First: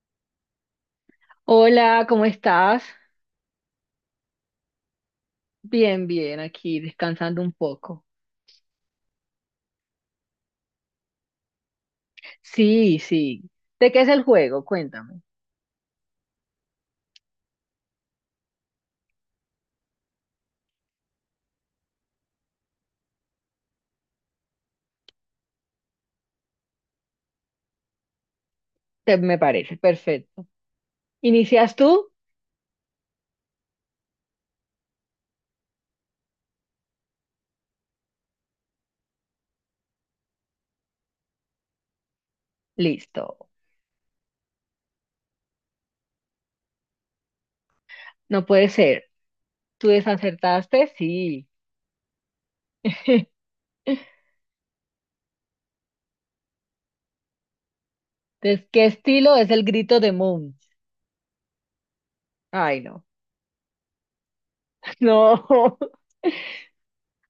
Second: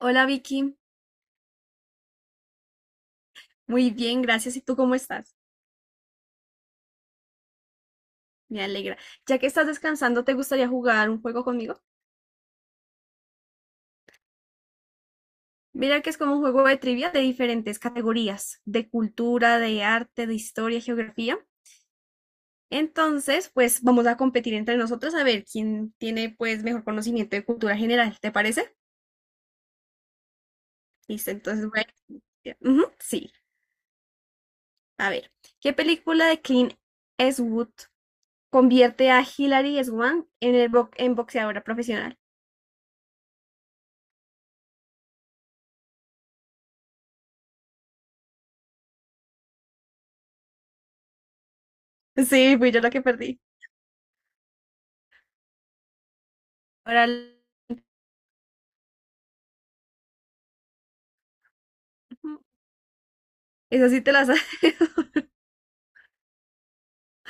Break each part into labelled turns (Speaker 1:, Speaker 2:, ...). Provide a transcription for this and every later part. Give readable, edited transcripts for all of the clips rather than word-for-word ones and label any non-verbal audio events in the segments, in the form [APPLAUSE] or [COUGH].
Speaker 1: Hola Vicky,
Speaker 2: Hola, ¿cómo estás?
Speaker 1: muy bien, gracias. ¿Y tú cómo estás?
Speaker 2: Bien, bien, aquí descansando un poco.
Speaker 1: Me alegra. Ya que estás descansando, ¿te gustaría jugar un juego conmigo?
Speaker 2: Sí, sí. ¿De qué es el juego? Cuéntame.
Speaker 1: Mira que es como un juego de trivia de diferentes categorías, de cultura, de arte, de historia, geografía. Entonces, pues vamos a competir entre nosotros a ver quién tiene pues mejor conocimiento de cultura general, ¿te parece?
Speaker 2: Me parece perfecto.
Speaker 1: Listo, entonces
Speaker 2: ¿Inicias
Speaker 1: voy
Speaker 2: tú?
Speaker 1: a... Ujú, sí, a ver. ¿Qué película de Clint Eastwood convierte a Hilary Swank en, en boxeadora profesional?
Speaker 2: Listo. No puede ser. ¿Tú desacertaste? Sí.
Speaker 1: Sí, fui yo la que perdí.
Speaker 2: [LAUGHS]
Speaker 1: Órale.
Speaker 2: Entonces, ¿qué estilo es el grito de Moon? Ay, no.
Speaker 1: Esa sí te la sabes. [LAUGHS]
Speaker 2: No. [LAUGHS]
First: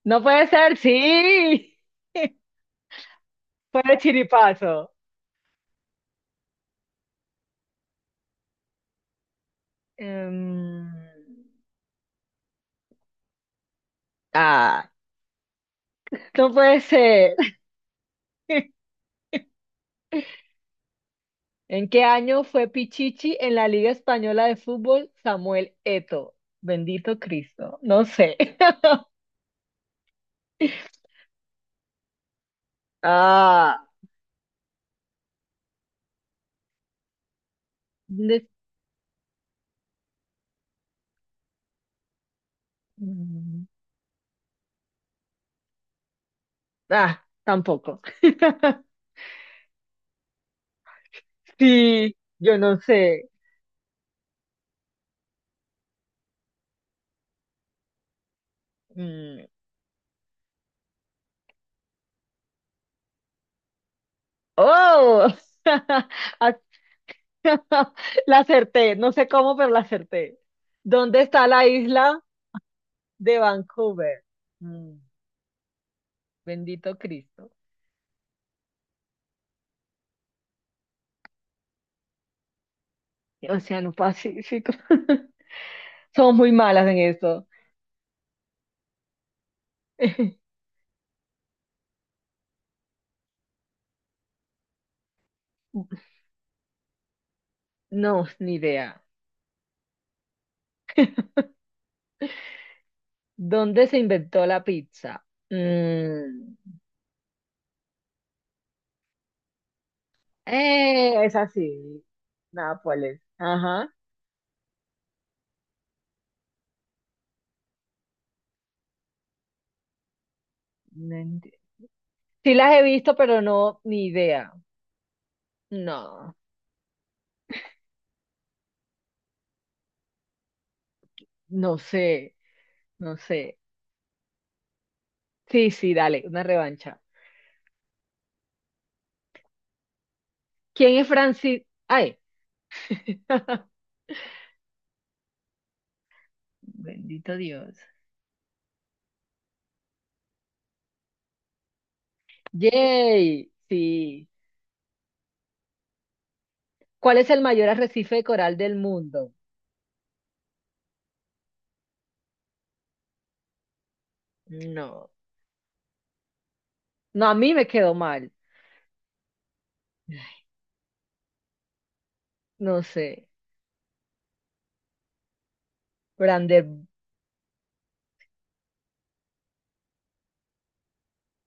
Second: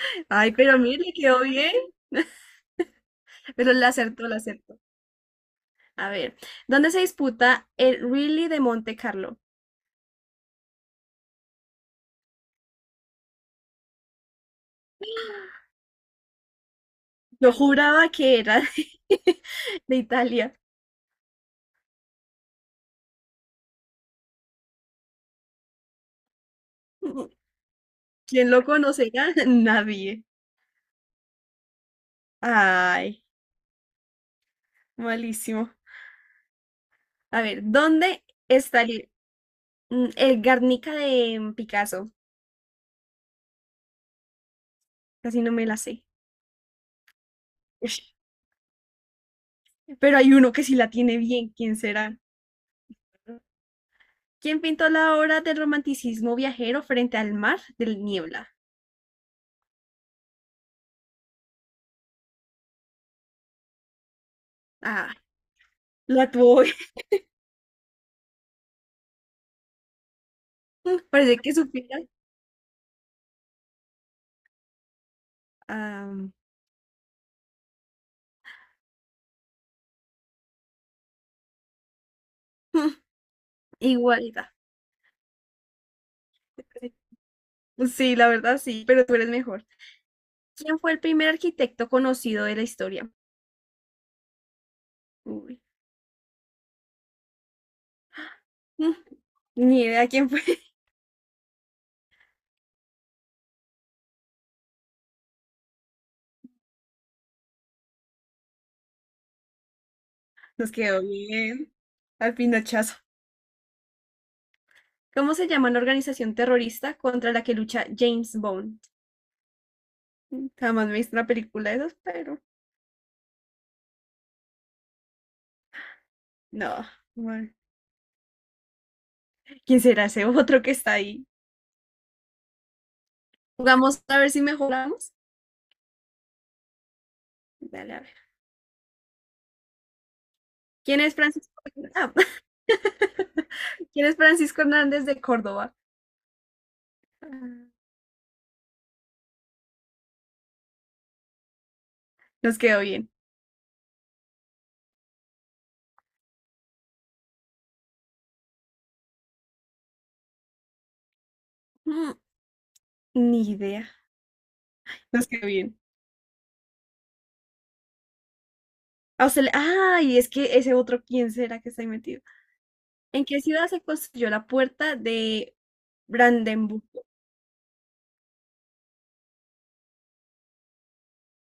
Speaker 2: No puede
Speaker 1: Ay,
Speaker 2: ser.
Speaker 1: pero mire, le quedó bien.
Speaker 2: Sí. [LAUGHS]
Speaker 1: [LAUGHS] Pero
Speaker 2: Fue
Speaker 1: la
Speaker 2: de
Speaker 1: acertó, la acertó.
Speaker 2: chiripazo.
Speaker 1: A ver, ¿dónde se disputa el Rally de Monte Carlo?
Speaker 2: Em, ah, no puede ser.
Speaker 1: Yo juraba que era
Speaker 2: [LAUGHS]
Speaker 1: de, [LAUGHS] de Italia.
Speaker 2: ¿En qué año fue Pichichi en la Liga Española de Fútbol Samuel Eto? Bendito Cristo. No sé.
Speaker 1: ¿Quién lo
Speaker 2: [LAUGHS]
Speaker 1: conocerá? [LAUGHS] Nadie. Ay,
Speaker 2: Ah,
Speaker 1: malísimo. A ver, ¿dónde
Speaker 2: de-
Speaker 1: está el Guernica de Picasso?
Speaker 2: mm,
Speaker 1: Casi no me la sé.
Speaker 2: Tampoco.
Speaker 1: Ush,
Speaker 2: [LAUGHS]
Speaker 1: pero hay uno que sí la tiene bien. ¿Quién
Speaker 2: Sí,
Speaker 1: será?
Speaker 2: yo no sé.
Speaker 1: ¿Quién pintó la obra del romanticismo viajero frente al mar del Niebla?
Speaker 2: Mm,
Speaker 1: Ah,
Speaker 2: Oh, [LAUGHS]
Speaker 1: la
Speaker 2: Ah,
Speaker 1: tuvo bien.
Speaker 2: [LAUGHS] la acerté. No sé cómo, pero la acerté.
Speaker 1: [LAUGHS]
Speaker 2: ¿Dónde
Speaker 1: Parece
Speaker 2: está
Speaker 1: que
Speaker 2: la
Speaker 1: supiera.
Speaker 2: isla de Vancouver? Mm,
Speaker 1: Ah,
Speaker 2: Bendito Cristo.
Speaker 1: [LAUGHS]
Speaker 2: Océano
Speaker 1: igualdad.
Speaker 2: Pacífico. [LAUGHS] Somos muy malas en esto.
Speaker 1: Sí, la verdad sí, pero tú eres mejor.
Speaker 2: [LAUGHS]
Speaker 1: ¿Quién fue el primer arquitecto conocido de la historia? Uy,
Speaker 2: No, ni
Speaker 1: [LAUGHS] mm,
Speaker 2: idea.
Speaker 1: ni idea quién fue. [LAUGHS]
Speaker 2: ¿Dónde se inventó la pizza? Mm,
Speaker 1: Nos quedó
Speaker 2: es
Speaker 1: bien.
Speaker 2: así.
Speaker 1: Al pinochazo.
Speaker 2: Nápoles. Ajá.
Speaker 1: ¿Cómo se llama la organización terrorista contra la que lucha James Bond? Jamás me he visto
Speaker 2: No
Speaker 1: una
Speaker 2: enti-
Speaker 1: película de esas, pero
Speaker 2: Sí las he visto, pero no, ni idea. No,
Speaker 1: no. Bueno. ¿Quién será ese otro que está ahí?
Speaker 2: no sé, no sé.
Speaker 1: Jugamos a ver si mejoramos.
Speaker 2: Sí, sí, dale, una revancha.
Speaker 1: Dale, a ver.
Speaker 2: ¿Quién
Speaker 1: ¿Quién
Speaker 2: es
Speaker 1: es
Speaker 2: Francis?
Speaker 1: Francisco? Ah.
Speaker 2: Ay.
Speaker 1: [LAUGHS]
Speaker 2: [LAUGHS]
Speaker 1: ¿Quién es Francisco Hernández de Córdoba?
Speaker 2: Bendito Dios.
Speaker 1: Nos quedó bien.
Speaker 2: Yay, sí. ¿Cuál es el mayor arrecife de coral del mundo?
Speaker 1: Mm, Ni idea.
Speaker 2: No,
Speaker 1: Nos quedó bien.
Speaker 2: no, a mí me quedó mal.
Speaker 1: Ah, ay, es que ese otro, ¿quién será que está ahí metido?
Speaker 2: No
Speaker 1: ¿En
Speaker 2: sé.
Speaker 1: qué ciudad se construyó la puerta de
Speaker 2: Brander.
Speaker 1: Brandenburgo?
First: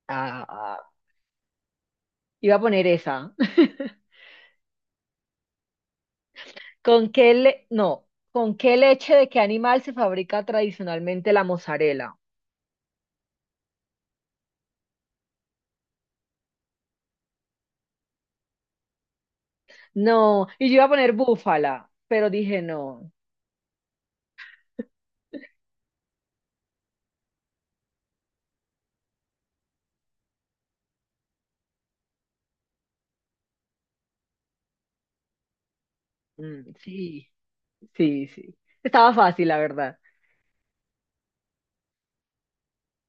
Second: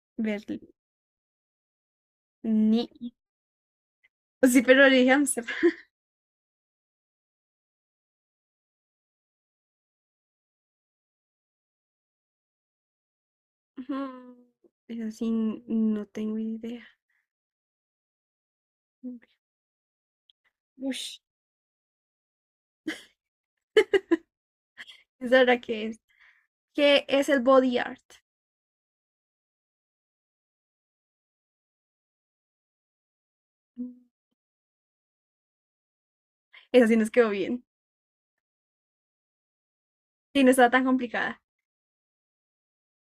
Speaker 2: ah,
Speaker 1: Berlín.
Speaker 2: ah, Iba a poner
Speaker 1: Ni...
Speaker 2: esa. [LAUGHS]
Speaker 1: Sí, pero le dije Ámsterdam.
Speaker 2: No. ¿Con qué leche de qué animal se fabrica tradicionalmente la mozzarella?
Speaker 1: Mm, Eso sí, no tengo idea.
Speaker 2: No. Y yo iba a poner
Speaker 1: Ush,
Speaker 2: búfala, pero dije no. [LAUGHS]
Speaker 1: esa era que es. ¿Qué es el body art? Esa sí nos
Speaker 2: Sí,
Speaker 1: quedó bien.
Speaker 2: sí, sí. Estaba fácil, la verdad.
Speaker 1: Sí, no estaba tan complicada.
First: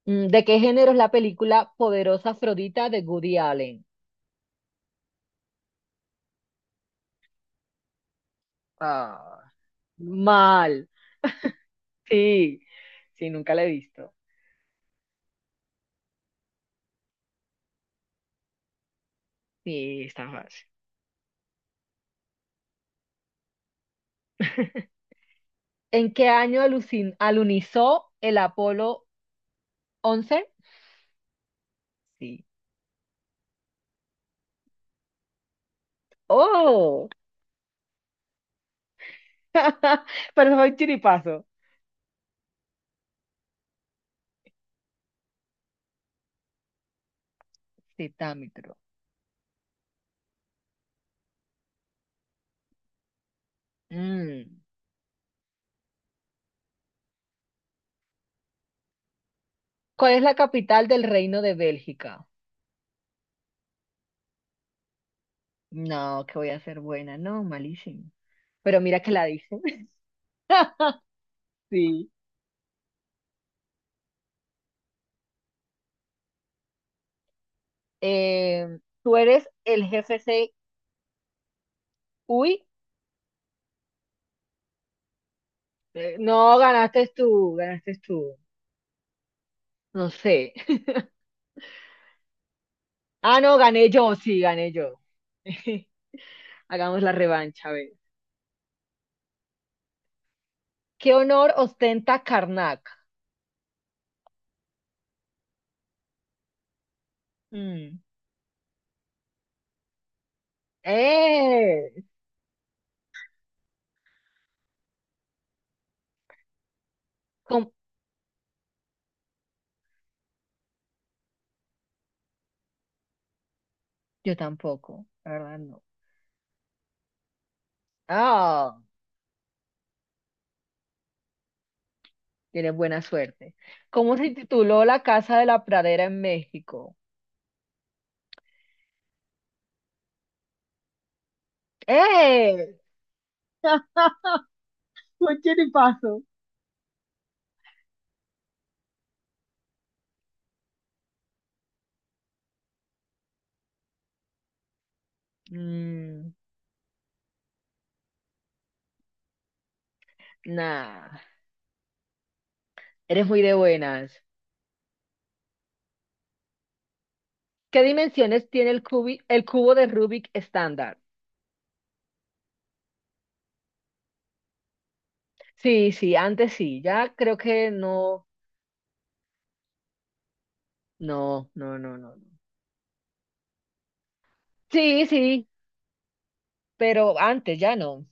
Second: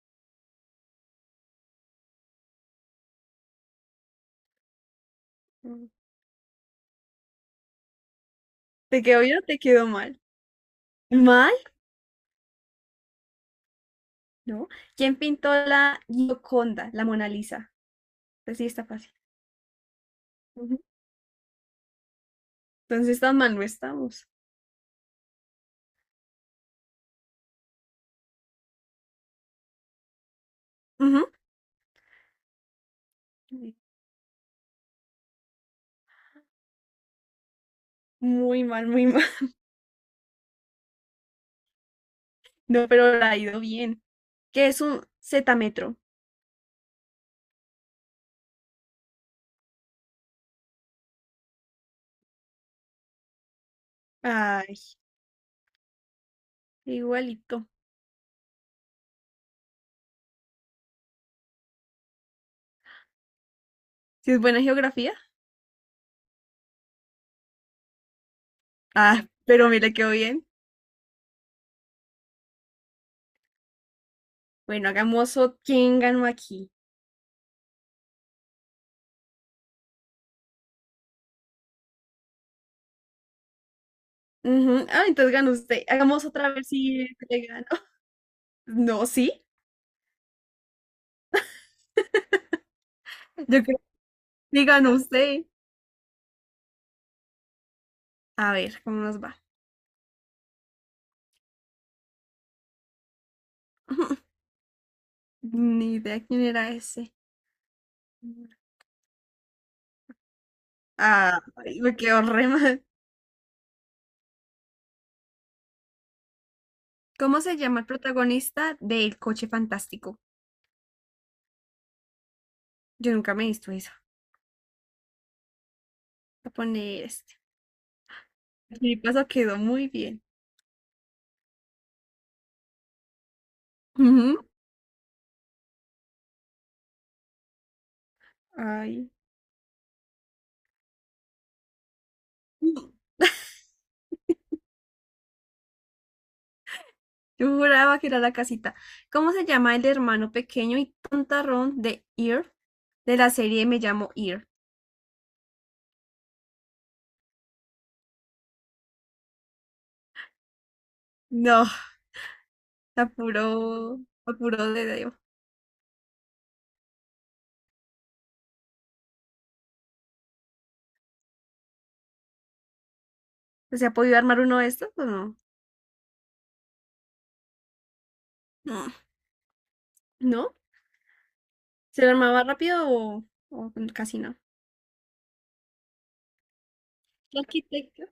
Speaker 2: ¿De qué género es la película Poderosa Afrodita de Woody Allen?
Speaker 1: Mm. ¿Te quedó bien o
Speaker 2: Ah,
Speaker 1: te quedó mal?
Speaker 2: mal.
Speaker 1: ¿Mal?
Speaker 2: Sí, sí, nunca la he visto.
Speaker 1: ¿No? ¿Quién pintó la Gioconda, la Mona Lisa? Pues sí, está fácil.
Speaker 2: Sí, está fácil.
Speaker 1: Ujú. Entonces tan mal no estamos.
Speaker 2: [LAUGHS] ¿En qué año alunizó el Apolo once?
Speaker 1: Ujú.
Speaker 2: Sí.
Speaker 1: Sí.
Speaker 2: ¡Oh!
Speaker 1: Muy mal, muy mal. [LAUGHS]
Speaker 2: [LAUGHS] Pero soy chiripazo.
Speaker 1: No, pero la ha ido bien. ¿Qué es un zetámetro?
Speaker 2: Citámitro. Mm.
Speaker 1: Ay, igualito.
Speaker 2: ¿Cuál es la capital del Reino de Bélgica?
Speaker 1: ¿Si es buena geografía?
Speaker 2: No, que voy a ser buena. No, malísimo. Pero mira que la
Speaker 1: Ah,
Speaker 2: dije.
Speaker 1: pero mira, quedó bien.
Speaker 2: [LAUGHS] Sí.
Speaker 1: Bueno, hagamos otro. ¿Quién ganó aquí?
Speaker 2: Eh, ¿Tú eres el jefe C? Uy.
Speaker 1: Ujú. Ah, entonces ganó usted. Hagamos otra
Speaker 2: No,
Speaker 1: vez si
Speaker 2: ganaste
Speaker 1: le
Speaker 2: tú,
Speaker 1: ganó. [LAUGHS]
Speaker 2: ganaste tú.
Speaker 1: No, sí.
Speaker 2: No sé. [LAUGHS] Ah, no,
Speaker 1: Yo creo.
Speaker 2: gané yo, sí, gané
Speaker 1: Digan
Speaker 2: yo.
Speaker 1: usted.
Speaker 2: [LAUGHS] Hagamos la revancha, a ver.
Speaker 1: A ver, ¿cómo nos va?
Speaker 2: ¿Qué honor ostenta Karnak?
Speaker 1: [LAUGHS] Ni idea quién era ese.
Speaker 2: Mm.
Speaker 1: Ah, me
Speaker 2: ¡Eh!
Speaker 1: quedó re mal. ¿Cómo se
Speaker 2: ¿Cómo?
Speaker 1: llama el protagonista del coche fantástico? Yo nunca me he visto eso.
Speaker 2: Yo tampoco, la verdad no.
Speaker 1: Voy a poner este.
Speaker 2: Ah,
Speaker 1: Mi paso quedó muy bien.
Speaker 2: tienes buena suerte. ¿Cómo se
Speaker 1: Ujú.
Speaker 2: tituló La Casa de la Pradera en México?
Speaker 1: Ay.
Speaker 2: ¡Eh! [LAUGHS] Fue chiripazo.
Speaker 1: Yo juraba que era la casita. ¿Cómo se llama el hermano pequeño y tontarrón de Ear? De la serie Me llamo Ear.
Speaker 2: Mm, nah,
Speaker 1: No,
Speaker 2: Eres muy de
Speaker 1: apuró
Speaker 2: buenas.
Speaker 1: apuró de Dios.
Speaker 2: ¿Qué dimensiones tiene el el cubo de Rubik estándar?
Speaker 1: ¿Se ha podido armar uno de estos o no?
Speaker 2: Sí, sí, antes sí, ya creo que no,
Speaker 1: No. ¿No?
Speaker 2: no, no, no,
Speaker 1: ¿Se lo
Speaker 2: no. no.
Speaker 1: armaba rápido o casi no?
Speaker 2: Sí, sí, pero
Speaker 1: ¿Qué
Speaker 2: antes ya
Speaker 1: arquitecto?
Speaker 2: no.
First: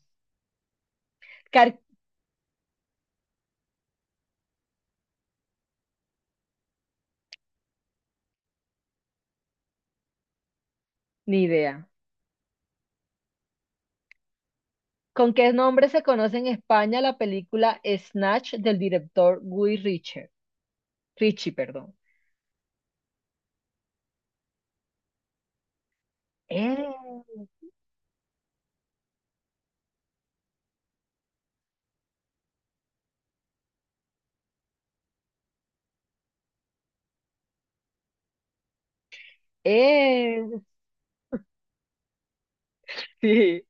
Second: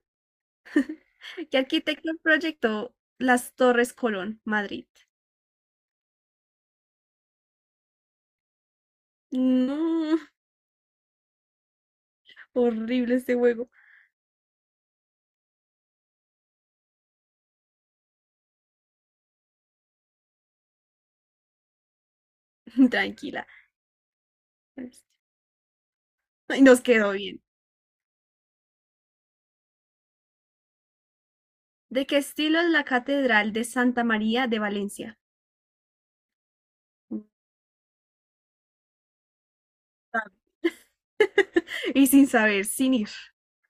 Speaker 1: ¿Qué arquitecto proyectó las Torres Colón, Madrid? No,
Speaker 2: Ni idea.
Speaker 1: horrible este juego.
Speaker 2: ¿Con qué nombre se conoce en España la película Snatch del director Guy Ritchie? Ritchie, perdón.
Speaker 1: [LAUGHS] Tranquila. Ay, nos
Speaker 2: Eh,
Speaker 1: quedó bien. ¿De qué estilo es la Catedral de Santa María de Valencia?
Speaker 2: eh,
Speaker 1: Y sin saber, sin ir.
Speaker 2: [LAUGHS] sí.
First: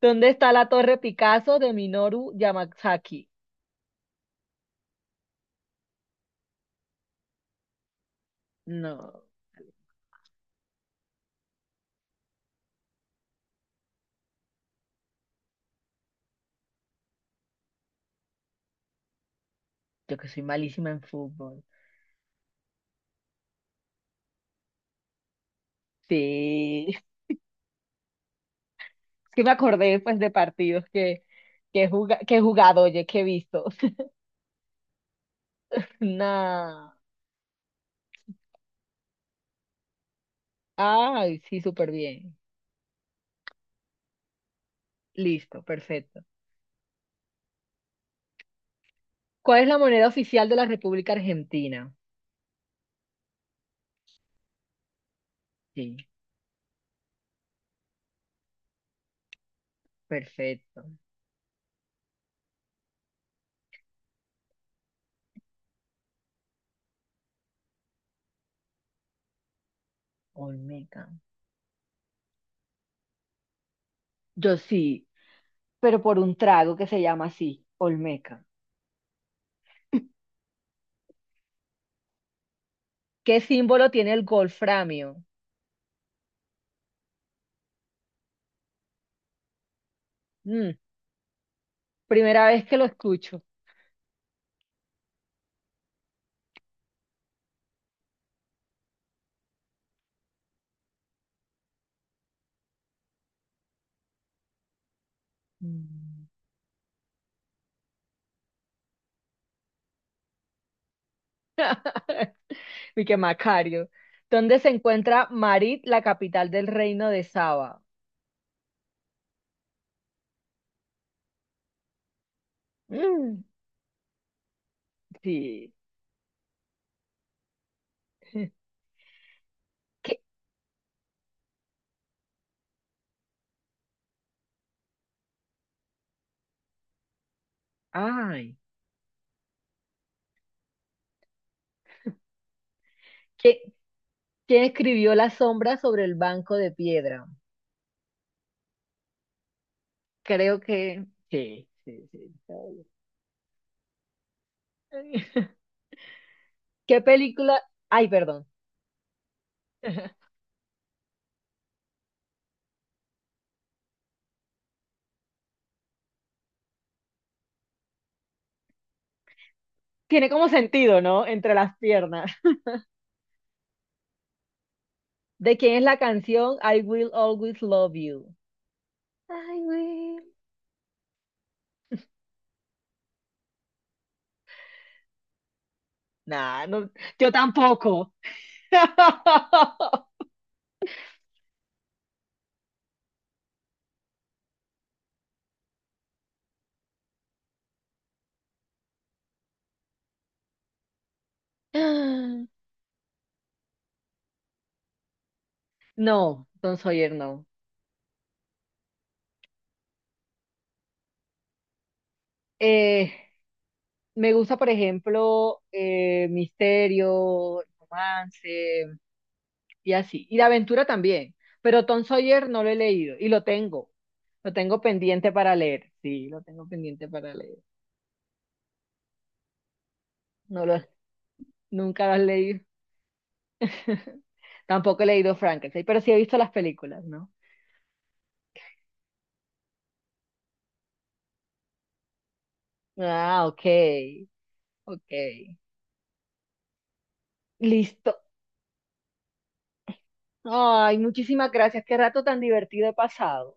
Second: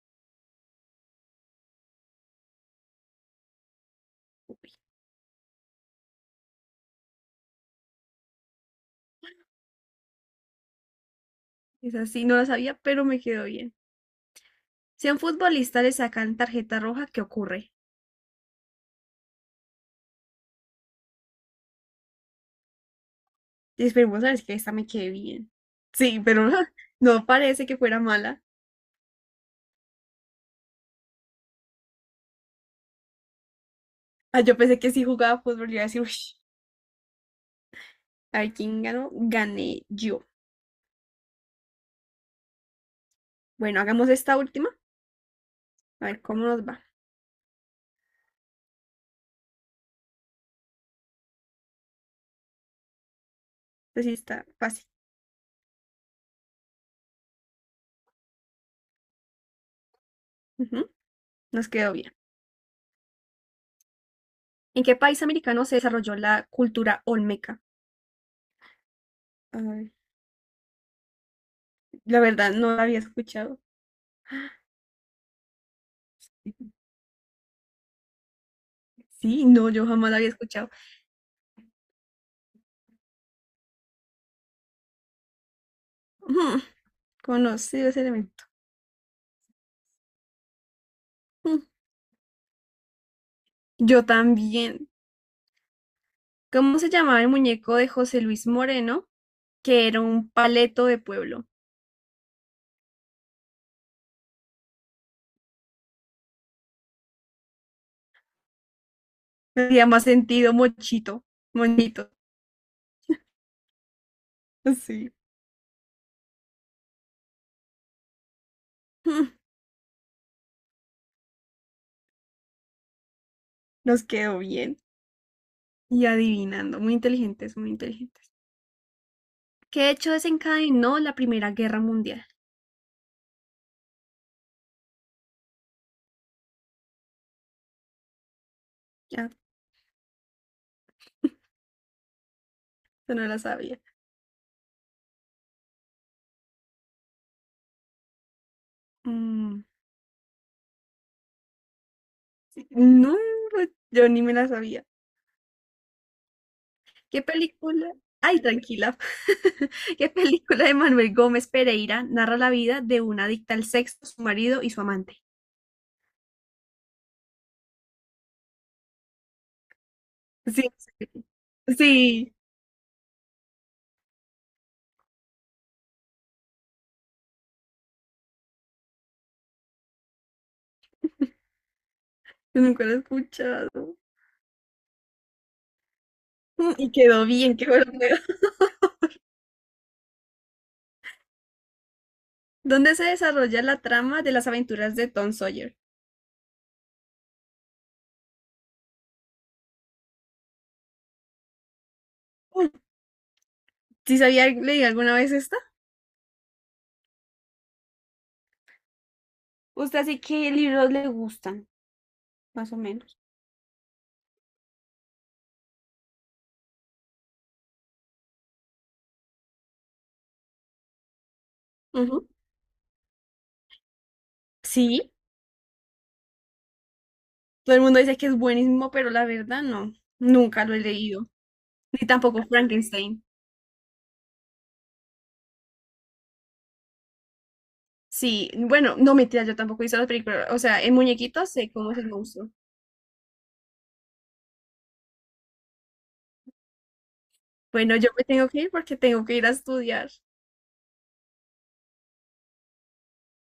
Speaker 2: ¿Dónde está la Torre Picasso de Minoru Yamasaki? No,
Speaker 1: Es así, no lo sabía, pero me quedó bien. Si a un futbolista le sacan tarjeta roja, ¿qué ocurre?
Speaker 2: yo que soy malísima en fútbol.
Speaker 1: Y esperemos a ver si esta me quede bien. Sí, pero [LAUGHS]
Speaker 2: Sí, [LAUGHS] es
Speaker 1: no parece que fuera mala.
Speaker 2: que me acordé pues de partidos que he jugado, oye, que he visto. [LAUGHS]
Speaker 1: Ah, yo pensé que si jugaba fútbol, yo iba a decir, uy,
Speaker 2: Nah.
Speaker 1: a ver quién ganó, gané yo.
Speaker 2: Ay, sí, súper bien.
Speaker 1: Bueno, hagamos esta última,
Speaker 2: Listo,
Speaker 1: a
Speaker 2: perfecto.
Speaker 1: ver cómo nos va.
Speaker 2: ¿Cuál es la moneda oficial de la República Argentina?
Speaker 1: Así está fácil.
Speaker 2: Sí, perfecto.
Speaker 1: Ujú, nos quedó bien. ¿En qué país americano se desarrolló la cultura olmeca? Ay,
Speaker 2: Olmeca.
Speaker 1: la verdad, no la había escuchado.
Speaker 2: Yo sí, pero por un trago que se llama así, Olmeca.
Speaker 1: Sí, no, yo jamás la había escuchado.
Speaker 2: ¿Qué símbolo tiene el golframio?
Speaker 1: Ujú, conocido ese elemento.
Speaker 2: Mm,
Speaker 1: Ujú,
Speaker 2: Primera vez que lo escucho.
Speaker 1: yo también. ¿Cómo se llamaba el muñeco de José Luis Moreno? Que era un paleto de pueblo.
Speaker 2: Mm.
Speaker 1: Tenía más sentido, mochito, moñito.
Speaker 2: [LAUGHS] Y que Macario. ¿Dónde se
Speaker 1: Sí.
Speaker 2: encuentra Marit, la capital del reino de Saba?
Speaker 1: [LAUGHS] Mm,
Speaker 2: Mm,
Speaker 1: nos quedó bien.
Speaker 2: Sí.
Speaker 1: Y adivinando, muy inteligentes, muy inteligentes.
Speaker 2: [LAUGHS]
Speaker 1: ¿Qué hecho
Speaker 2: ¿Qué-
Speaker 1: desencadenó la Primera Guerra Mundial?
Speaker 2: Ay,
Speaker 1: Ya, yo no la
Speaker 2: qué-
Speaker 1: sabía.
Speaker 2: ¿Quién escribió La sombra sobre el banco de piedra?
Speaker 1: Mm,
Speaker 2: Creo que Sí, sí, sí.
Speaker 1: no, yo ni me la sabía.
Speaker 2: [LAUGHS] ¿Qué
Speaker 1: ¿Qué
Speaker 2: película?
Speaker 1: película?
Speaker 2: Ay,
Speaker 1: Ay,
Speaker 2: perdón.
Speaker 1: tranquila. [LAUGHS] ¿Qué
Speaker 2: [LAUGHS]
Speaker 1: película de Manuel Gómez Pereira narra la vida de una adicta al sexo, su marido y su amante?
Speaker 2: Tiene como
Speaker 1: Sí,
Speaker 2: sentido,
Speaker 1: [LAUGHS]
Speaker 2: ¿no? Entre
Speaker 1: sí,
Speaker 2: las piernas.
Speaker 1: sí,
Speaker 2: ¿De quién es la canción I Will Always Love You? I will.
Speaker 1: yo nunca la he escuchado.
Speaker 2: Nah, no,
Speaker 1: Y quedó
Speaker 2: yo
Speaker 1: bien, qué bueno.
Speaker 2: tampoco.
Speaker 1: [LAUGHS]
Speaker 2: [LAUGHS]
Speaker 1: ¿Dónde se desarrolla la trama de las aventuras de Tom Sawyer? ¿Sí sabía leí alguna vez esta?
Speaker 2: No, Don Sawyer no.
Speaker 1: ¿Usted sí qué libros le gustan, más o
Speaker 2: Eh,
Speaker 1: menos?
Speaker 2: Me gusta, por ejemplo, misterio, romance y así. Y de aventura también. Pero Tom
Speaker 1: Ujú.
Speaker 2: Sawyer no lo he leído y lo tengo. Lo tengo
Speaker 1: Sí,
Speaker 2: pendiente para leer. Sí, lo tengo pendiente para leer.
Speaker 1: todo el mundo dice que es buenísimo, pero la verdad no, nunca
Speaker 2: No
Speaker 1: lo
Speaker 2: lo,
Speaker 1: he leído, ni
Speaker 2: Nunca las
Speaker 1: tampoco
Speaker 2: leí.
Speaker 1: Frankenstein.
Speaker 2: [LAUGHS] Tampoco he leído Frankenstein, pero sí he visto las películas, ¿no?
Speaker 1: Sí, bueno, no mentira, yo tampoco he visto las películas, o sea, en muñequitos sé cómo es el monstruo.
Speaker 2: Ah, ok, ok.
Speaker 1: Bueno, yo
Speaker 2: Listo.
Speaker 1: me tengo que ir porque tengo que ir a estudiar. [LAUGHS]
Speaker 2: Ay, muchísimas gracias. Qué rato tan divertido he pasado.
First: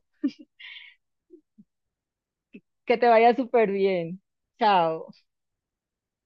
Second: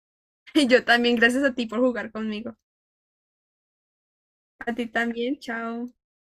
Speaker 1: Y yo también, gracias a ti por jugar conmigo.
Speaker 2: Que te vaya súper bien.
Speaker 1: A ti
Speaker 2: Chao.
Speaker 1: también, chao.